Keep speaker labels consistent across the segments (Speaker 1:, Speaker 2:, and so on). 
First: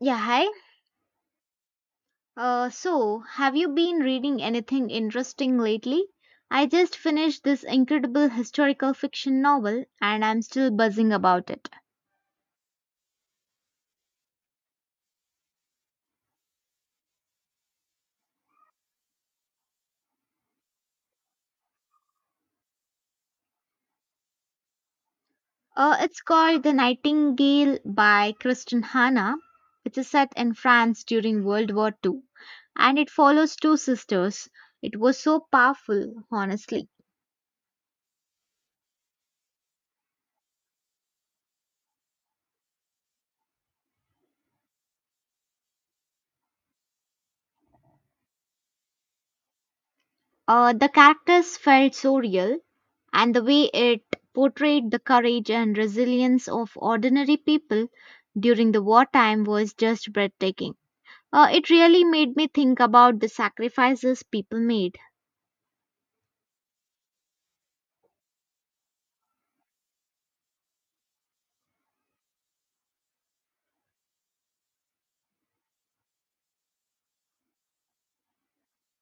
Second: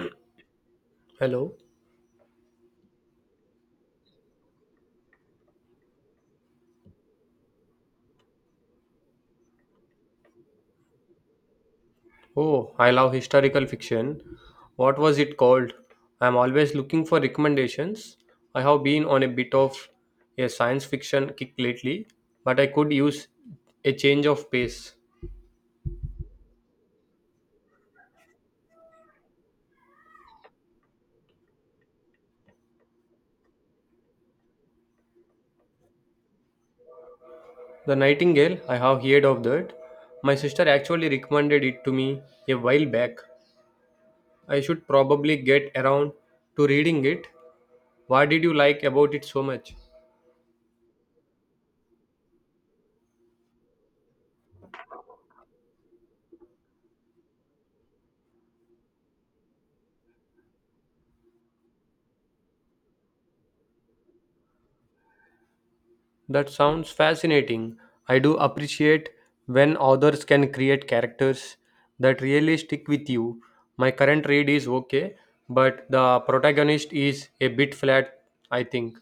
Speaker 1: Yeah, hi.
Speaker 2: Hello.
Speaker 1: Have you been reading anything interesting lately? I just finished this incredible historical fiction novel, and I'm still buzzing about it.
Speaker 2: Oh, I love historical fiction. What was it called? I'm always looking for recommendations. I have been on a bit of a science fiction kick lately, but I could use a change of pace.
Speaker 1: It's called The Nightingale by Kristen Hanna. It's set in France during World War Two, and it follows two sisters. It was so powerful, honestly.
Speaker 2: The Nightingale, I have heard of that. My sister actually recommended it to me a while back. I should probably get around to reading it. Why did you like about it so much?
Speaker 1: The characters felt so real, and the way it portrayed the courage and resilience of ordinary people during the wartime was just breathtaking. It really made me think about the sacrifices people made.
Speaker 2: That sounds fascinating. I do appreciate when authors can create characters that really stick with you. My current read is okay, but the protagonist is a bit flat, I think.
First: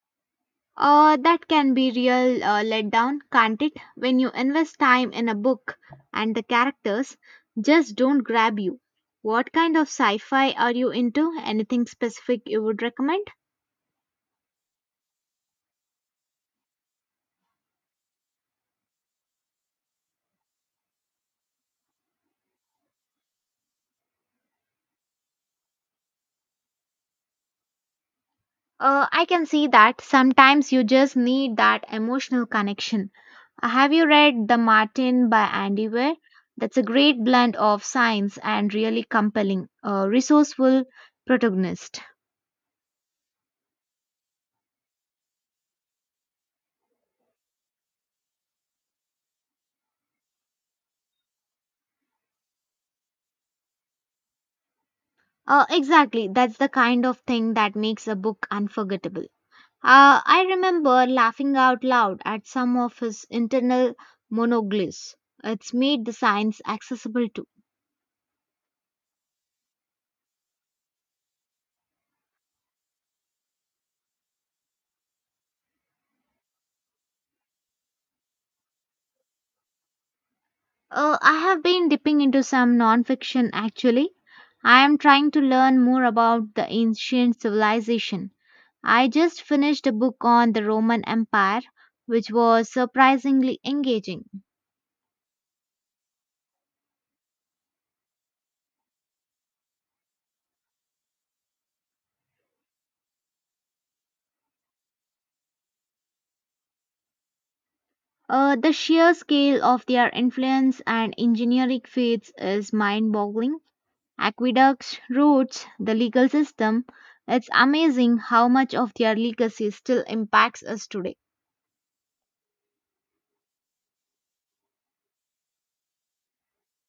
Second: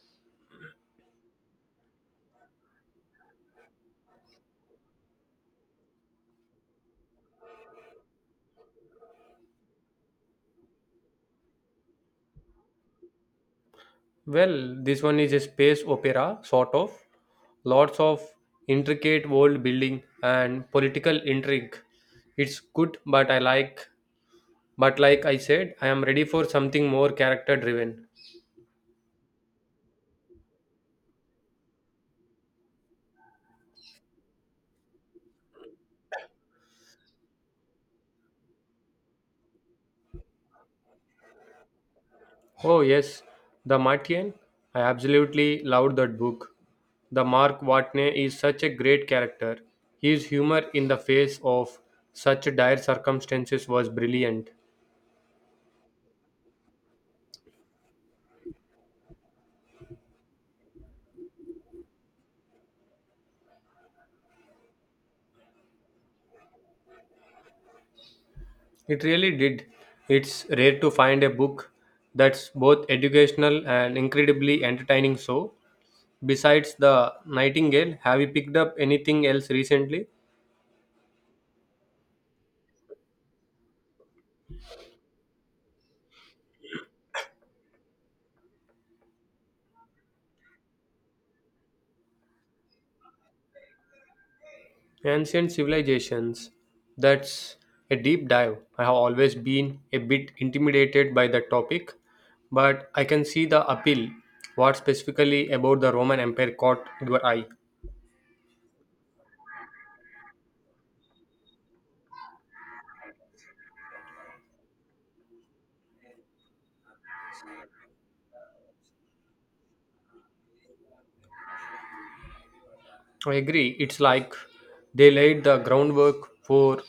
Speaker 1: That can be real letdown, can't it? When you invest time in a book and the characters just don't grab you. What kind of sci fi are you into? Anything specific you would recommend?
Speaker 2: Well, this one is a space opera, sort of. Lots of intricate world building and political intrigue. It's good, but like I said, I am ready for something more character driven.
Speaker 1: I can see that sometimes you just need that emotional connection. Have you read The Martin by Andy Weir? That's a great blend of science and really compelling, resourceful protagonist.
Speaker 2: Oh, yes, The Martian. I absolutely loved that book. The Mark Watney is such a great character. His humor in the face of such dire circumstances was brilliant.
Speaker 1: Exactly, that's the kind of thing that makes a book unforgettable. I remember laughing out loud at some of his internal monologues. It's made the science accessible too.
Speaker 2: It really did. It's rare to find a book that's both educational and incredibly entertaining. So, besides The Nightingale, have you picked up anything else recently?
Speaker 1: I have been dipping into some nonfiction actually. I am trying to learn more about the ancient civilization. I just finished a book on the Roman Empire, which was surprisingly engaging.
Speaker 2: Ancient civilizations. That's a deep dive. I have always been a bit intimidated by the topic, but I can see the appeal. What specifically about the Roman Empire caught your eye?
Speaker 1: The sheer scale of their influence and engineering feats is mind boggling. Aqueducts, roads, the legal system. It's amazing how much of their legacy still impacts us today.
Speaker 2: I agree. It's like they laid the groundwork for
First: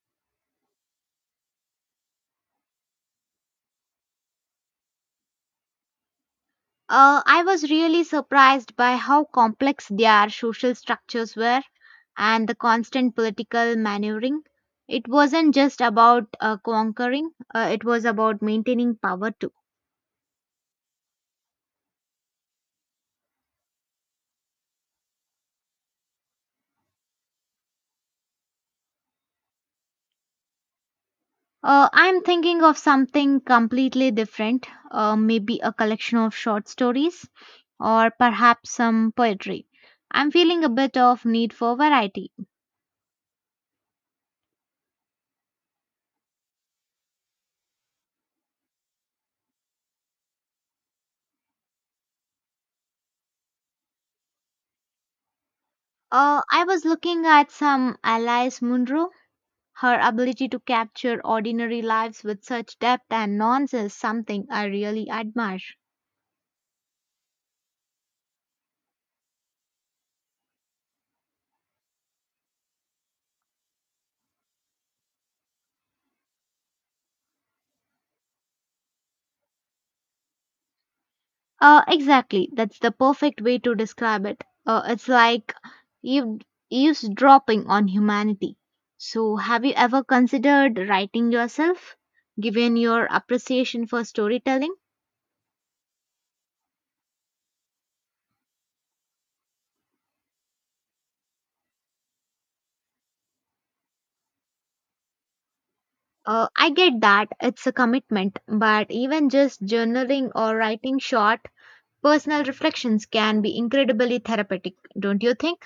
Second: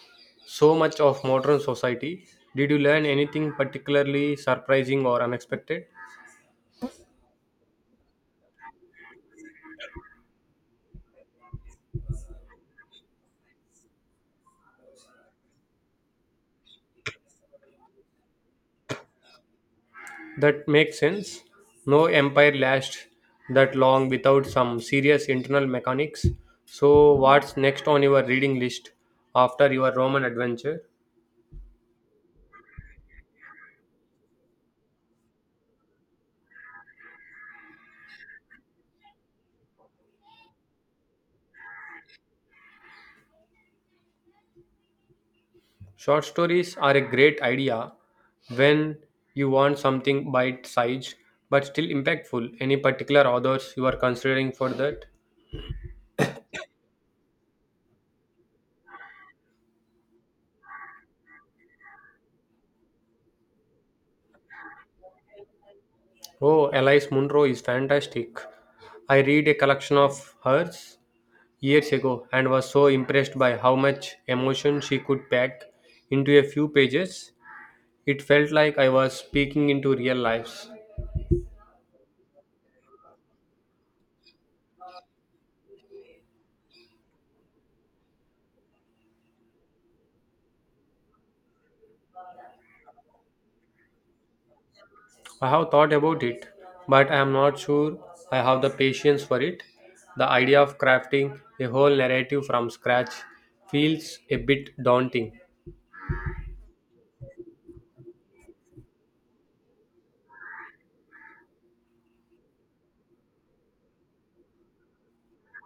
Speaker 2: so much of modern society. Did you learn anything particularly surprising or unexpected?
Speaker 1: I was really surprised by how complex their social structures were and the constant political maneuvering. It wasn't just about conquering, it was about maintaining power too.
Speaker 2: That makes sense. No empire lasts that long without some serious internal mechanics. So, what's next on your reading list after your Roman adventure?
Speaker 1: I'm thinking of something completely different, maybe a collection of short stories or perhaps some poetry. I'm feeling a bit of need for variety.
Speaker 2: Short stories are a great idea when you want something bite sized but still impactful. Any particular authors you are considering for that?
Speaker 1: I was looking at some Alice Munro. Her ability to capture ordinary lives with such depth and nuance is something I really admire.
Speaker 2: Oh, Alice Munro is fantastic. I read a collection of hers years ago and was so impressed by how much emotion she could pack into a few pages. It felt like I was speaking into real lives.
Speaker 1: Exactly, that's the perfect way to describe it. It's like eav- eavesdropping on humanity. So, have you ever considered writing yourself, given your appreciation for storytelling?
Speaker 2: I have thought about it, but I am not sure I have the patience for it. The idea of crafting a whole narrative from scratch feels a bit daunting.
Speaker 1: I get that it's a commitment, but even just journaling or writing short personal reflections can be incredibly therapeutic, don't you think?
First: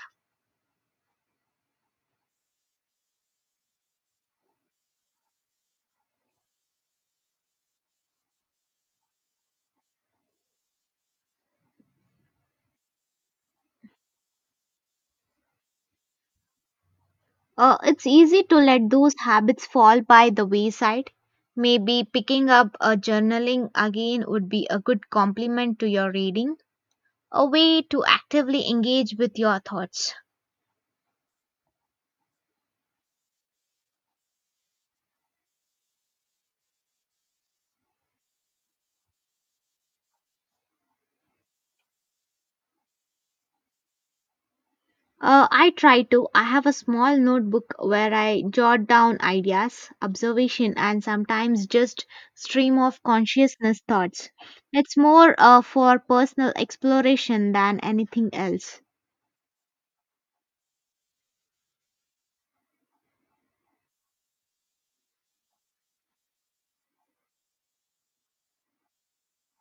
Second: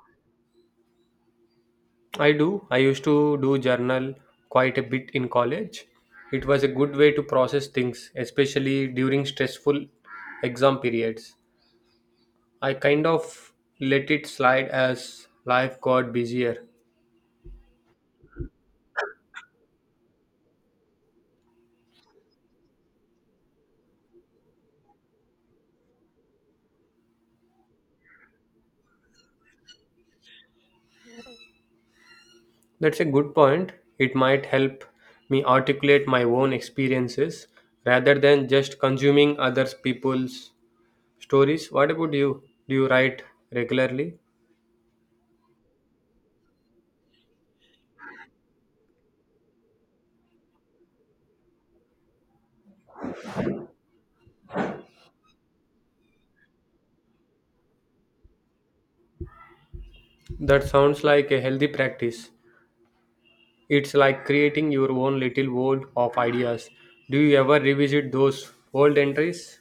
Speaker 2: I do. I used to do journal quite a bit in college. It was a good way to process things, especially during stressful exam periods. I kind of let it slide as life got busier.
Speaker 1: It's easy to let those habits fall by the wayside. Maybe picking up a journaling again would be a good complement to your reading, a way to actively engage with your thoughts.
Speaker 2: That's a good point. It might help me articulate my own experiences rather than just consuming other people's stories. What about you? Do you write regularly?
Speaker 1: I try to. I have a small notebook where I jot down ideas, observation, and sometimes just stream of consciousness thoughts. It's more for personal exploration than anything else.
Speaker 2: That sounds like a healthy practice. It's like creating your own little world of ideas. Do you ever revisit those old entries?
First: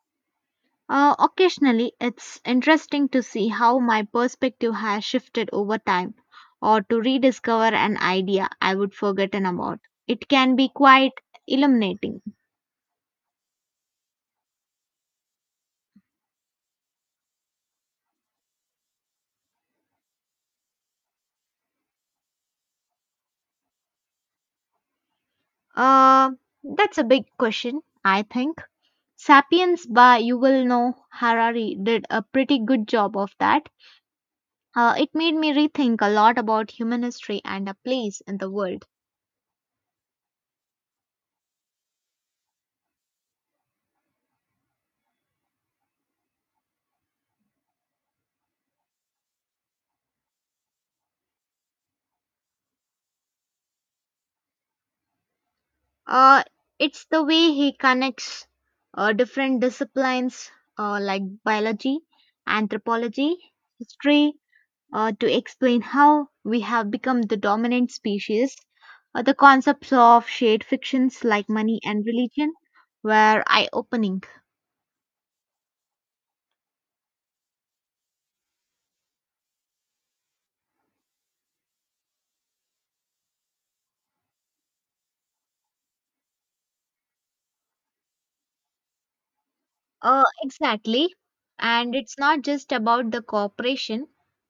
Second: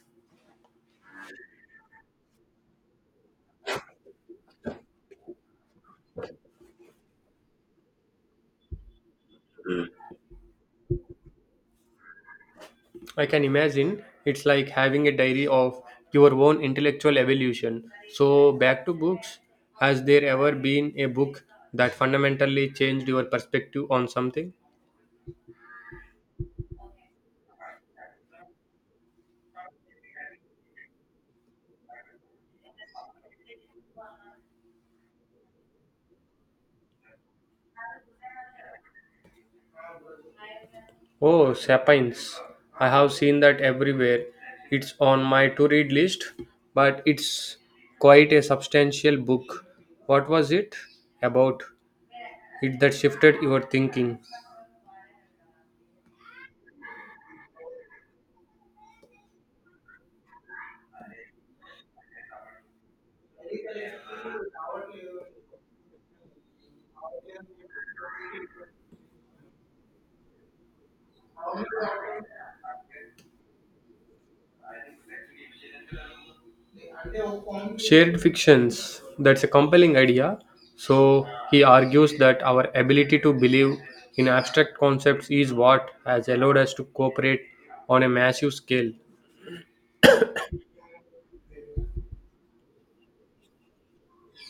Speaker 1: Occasionally, it's interesting to see how my perspective has shifted over time or to rediscover an idea I would forgotten about. It can be quite illuminating.
Speaker 2: I can imagine it's like having a diary of your own intellectual evolution. So, back to books, has there ever been a book that fundamentally changed your perspective on something?
Speaker 1: Uh, that's a big question, I think. Sapiens by Yuval Noah Harari did a pretty good job of that. It made me rethink a lot about human history and our place in the world.
Speaker 2: Oh, Sapiens. I have seen that everywhere. It's on my to read list, but it's quite a substantial book. What was it about? It that shifted your thinking.
Speaker 1: Uh, it's the way he connects different disciplines like biology, anthropology, history to explain how we have become the dominant species. The concepts of shared fictions like money and religion were eye opening.
Speaker 2: Shared fictions, that's a compelling idea. So he argues that our ability to believe in abstract concepts is what has allowed us to cooperate on a massive scale.
Speaker 1: Exactly. And it's not just about the cooperation,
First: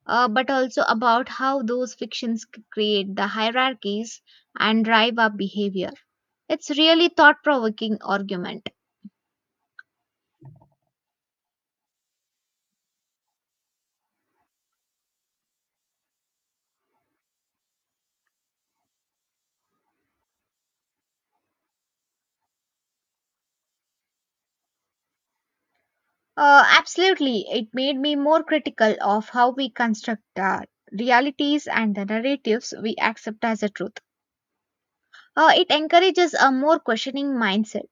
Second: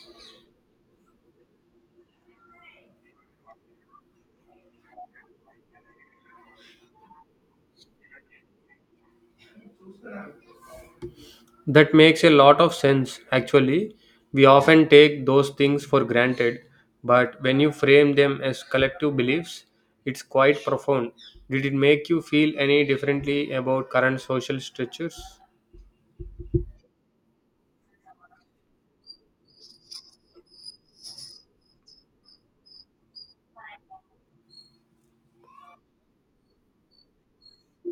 Speaker 1: but also about how those fictions create the hierarchies and drive our behavior. It's really thought provoking argument.
Speaker 2: That makes a lot of sense, actually. We often take those things for granted, but when you frame them as collective beliefs, it's quite profound. Did it make you feel any differently about current social structures?
Speaker 1: Absolutely. It made me more critical of how we construct our realities and the narratives we accept as a truth. It encourages a more questioning mindset.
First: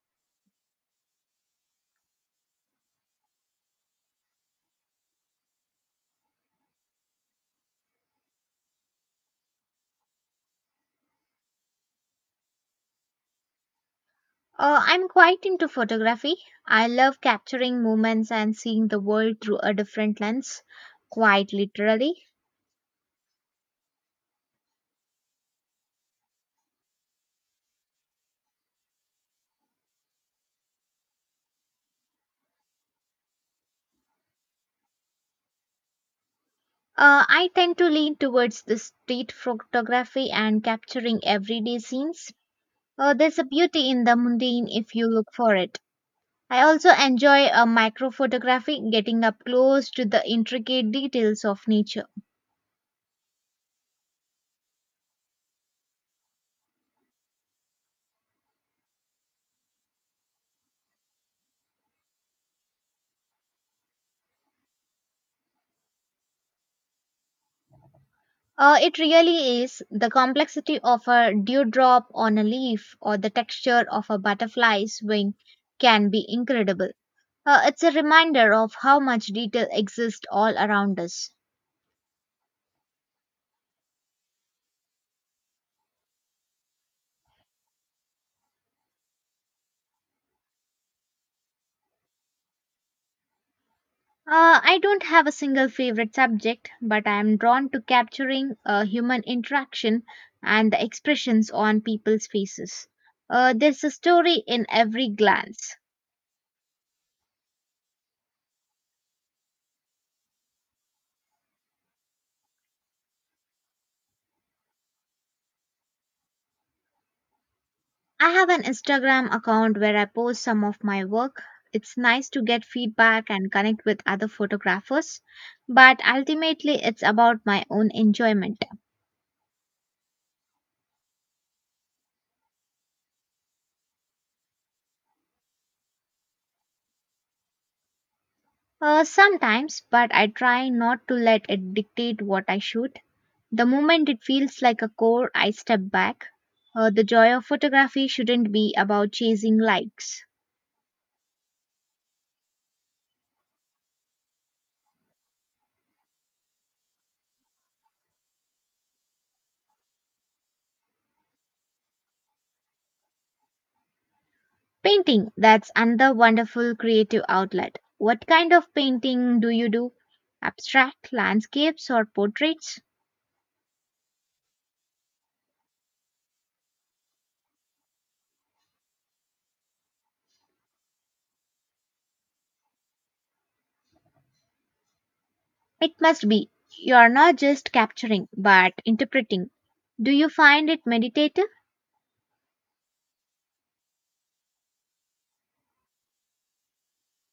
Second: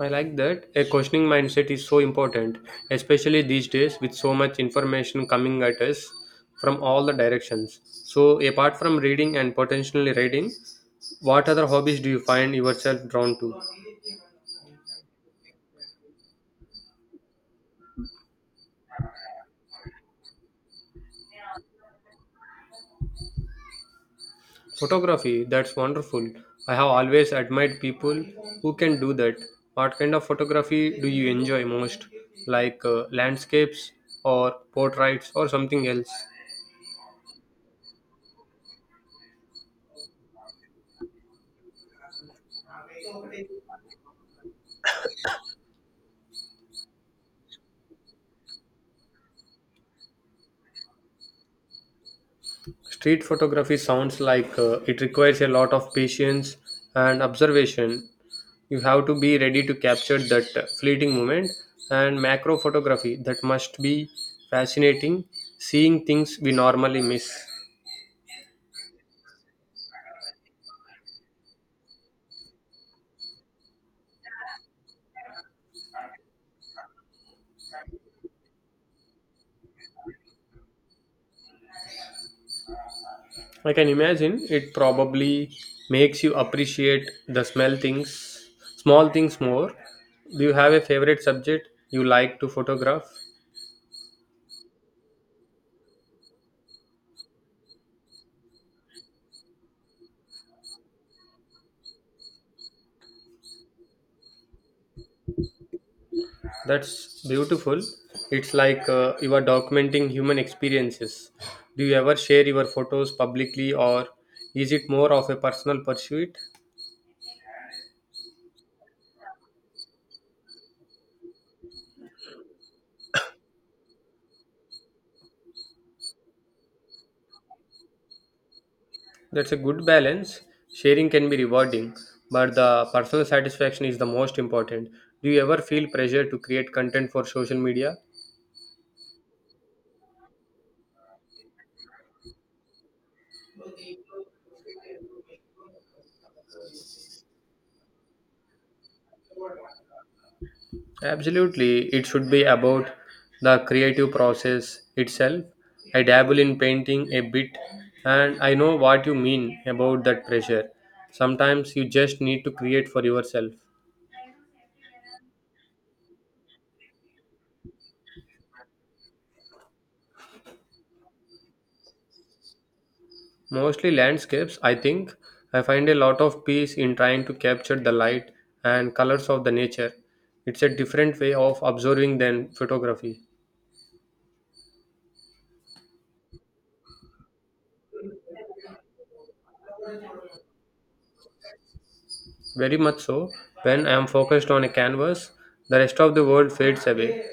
Speaker 2: I like that. A questioning mindset is so important, especially these days with so much information coming at us from all the directions. So, apart from reading and potentially reading, what other hobbies do you find yourself drawn to?
Speaker 1: I'm quite into photography. I love capturing moments and seeing the world through a different lens, quite literally.
Speaker 2: Photography, that's wonderful. I have always admired people who can do that. What kind of photography do you enjoy most? Like landscapes or portraits or something else?
Speaker 1: I tend to lean towards the street photography and capturing everyday scenes. There's a beauty in the mundane if you look for it. I also enjoy microphotography, getting up close to the intricate details of nature.
Speaker 2: Street photography sounds like it requires a lot of patience and observation. You have to be ready to capture that fleeting moment. And macro photography, that must be fascinating, seeing things we normally miss.
Speaker 1: It really is. The complexity of a dewdrop on a leaf or the texture of a butterfly's wing can be incredible. It's a reminder of how much detail exists all around us.
Speaker 2: I can imagine it probably makes you appreciate the small things more. Do you have a favorite subject you like to photograph?
Speaker 1: I don't have a single favorite subject, but I am drawn to capturing human interaction and the expressions on people's faces. There's a story in every glance.
Speaker 2: That's beautiful. It's like you are documenting human experiences. Do you ever share your photos publicly, or is it more of a personal pursuit?
Speaker 1: I have an Instagram account where I post some of my work. It's nice to get feedback and connect with other photographers, but ultimately it's about my own enjoyment.
Speaker 2: That's a good balance. Sharing can be rewarding, but the personal satisfaction is the most important. Do you ever feel pressure to create content for social media?
Speaker 1: Sometimes, but I try not to let it dictate what I shoot. The moment it feels like a core, I step back. The joy of photography shouldn't be about chasing likes.
Speaker 2: Absolutely, it should be about the creative process itself. I dabble in painting a bit and I know what you mean about that pressure. Sometimes you just need to create for yourself.
Speaker 1: Painting, that's another wonderful creative outlet. What kind of painting do you do? Abstract, landscapes, or portraits?
Speaker 2: Mostly landscapes, I think. I find a lot of peace in trying to capture the light and colors of the nature. It's a different way of observing than photography.
Speaker 1: It must be. You are not just capturing, but interpreting. Do you find it meditative?
Speaker 2: Very much so. When I am focused on a canvas, the rest of the world fades away.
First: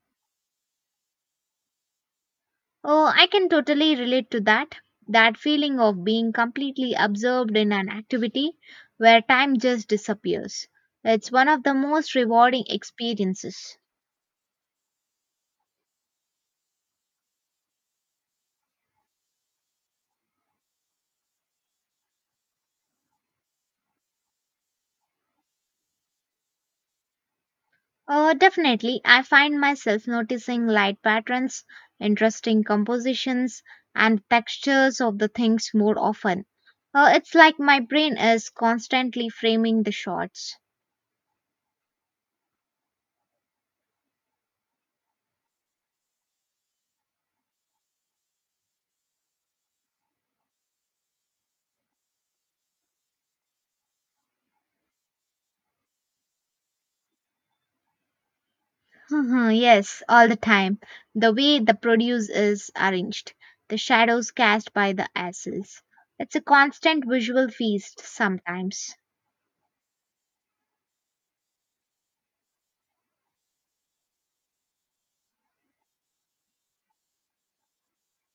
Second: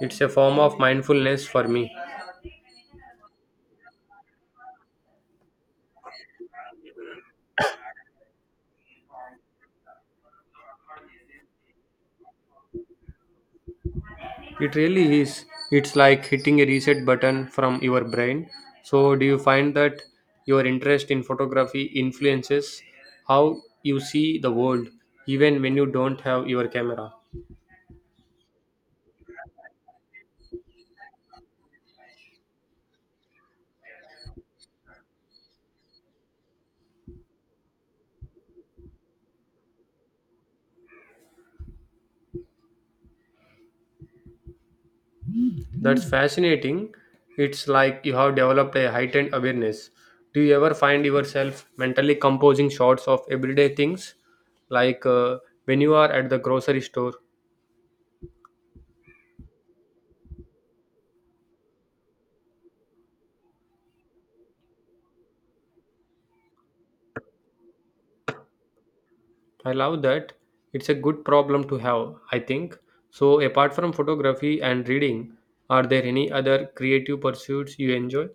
Speaker 2: It's a form of mindfulness for me.
Speaker 1: Oh, I can totally relate to that. That feeling of being completely absorbed in an activity where time just disappears. It's one of the most rewarding experiences.
Speaker 2: It really is. It's like hitting a reset button from your brain. So, do you find that your interest in photography influences how you see the world, even when you don't have your camera?
Speaker 1: Oh, definitely. I find myself noticing light patterns, interesting compositions, and textures of the things more often. It's like my brain is constantly framing the shots.
Speaker 2: That's fascinating. It's like you have developed a heightened awareness. Do you ever find yourself mentally composing shots of everyday things? Like when you are at the grocery store?
Speaker 1: Mhm, yes, all the time. The way the produce is arranged, the shadows cast by the assets. It's a constant visual feast sometimes.
Speaker 2: I love that. It's a good problem to have, I think. So, apart from photography and reading, are there any other creative pursuits you enjoy?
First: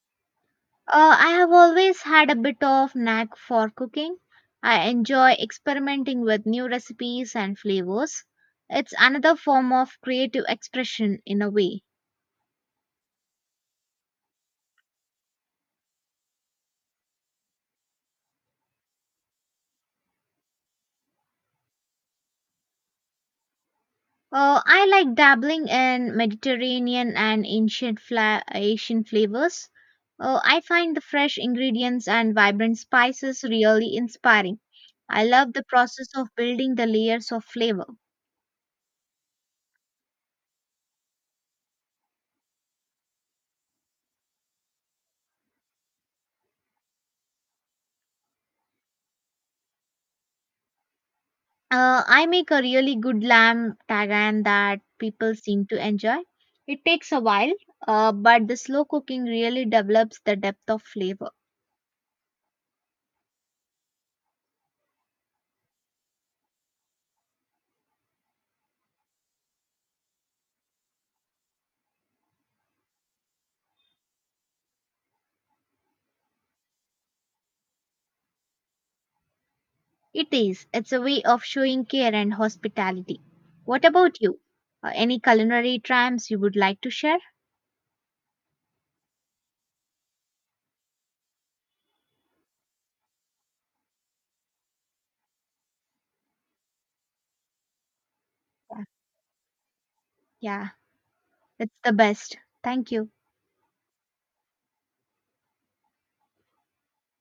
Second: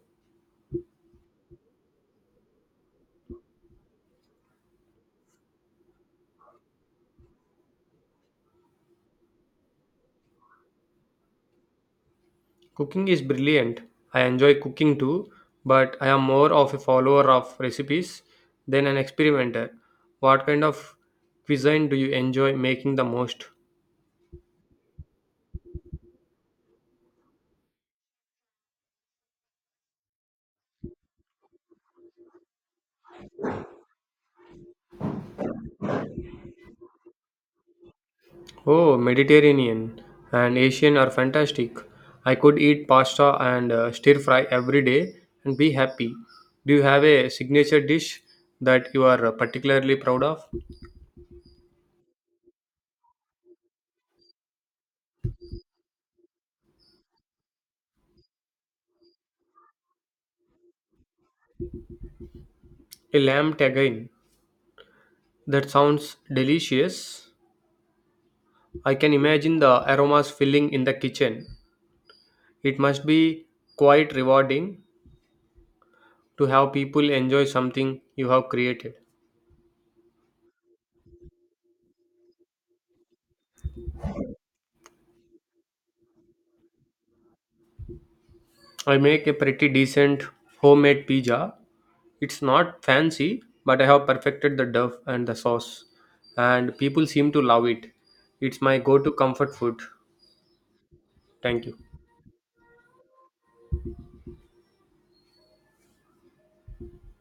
Speaker 1: I have always had a bit of knack for cooking. I enjoy experimenting with new recipes and flavors. It's another form of creative expression in a way.
Speaker 2: Cooking is brilliant. I enjoy cooking too, but I am more of a follower of recipes than an experimenter. What kind of cuisine do you enjoy making the most?
Speaker 1: I like dabbling in Mediterranean and ancient Asian flavors. I find the fresh ingredients and vibrant spices really inspiring. I love the process of building the layers of flavor.
Speaker 2: Oh, Mediterranean and Asian are fantastic. I could eat pasta and stir fry every day and be happy. Do you have a signature dish that you are particularly proud of?
Speaker 1: I make a really good lamb tagan that people seem to enjoy. It takes a while, but the slow cooking really develops the depth of flavor.
Speaker 2: A lamb tagine. That sounds delicious. I can imagine the aromas filling in the kitchen. It must be quite rewarding to have people enjoy something you have created.
Speaker 1: It is. It's a way of showing care and hospitality. What about you? Any culinary triumphs you would like to share?
Speaker 2: I make a pretty decent homemade pizza. It's not fancy, but I have perfected the dough and the sauce, and people seem to love it. It's my go to comfort food.
Speaker 1: Yeah,
Speaker 2: Thank
Speaker 1: it's
Speaker 2: you.
Speaker 1: the best. Thank you.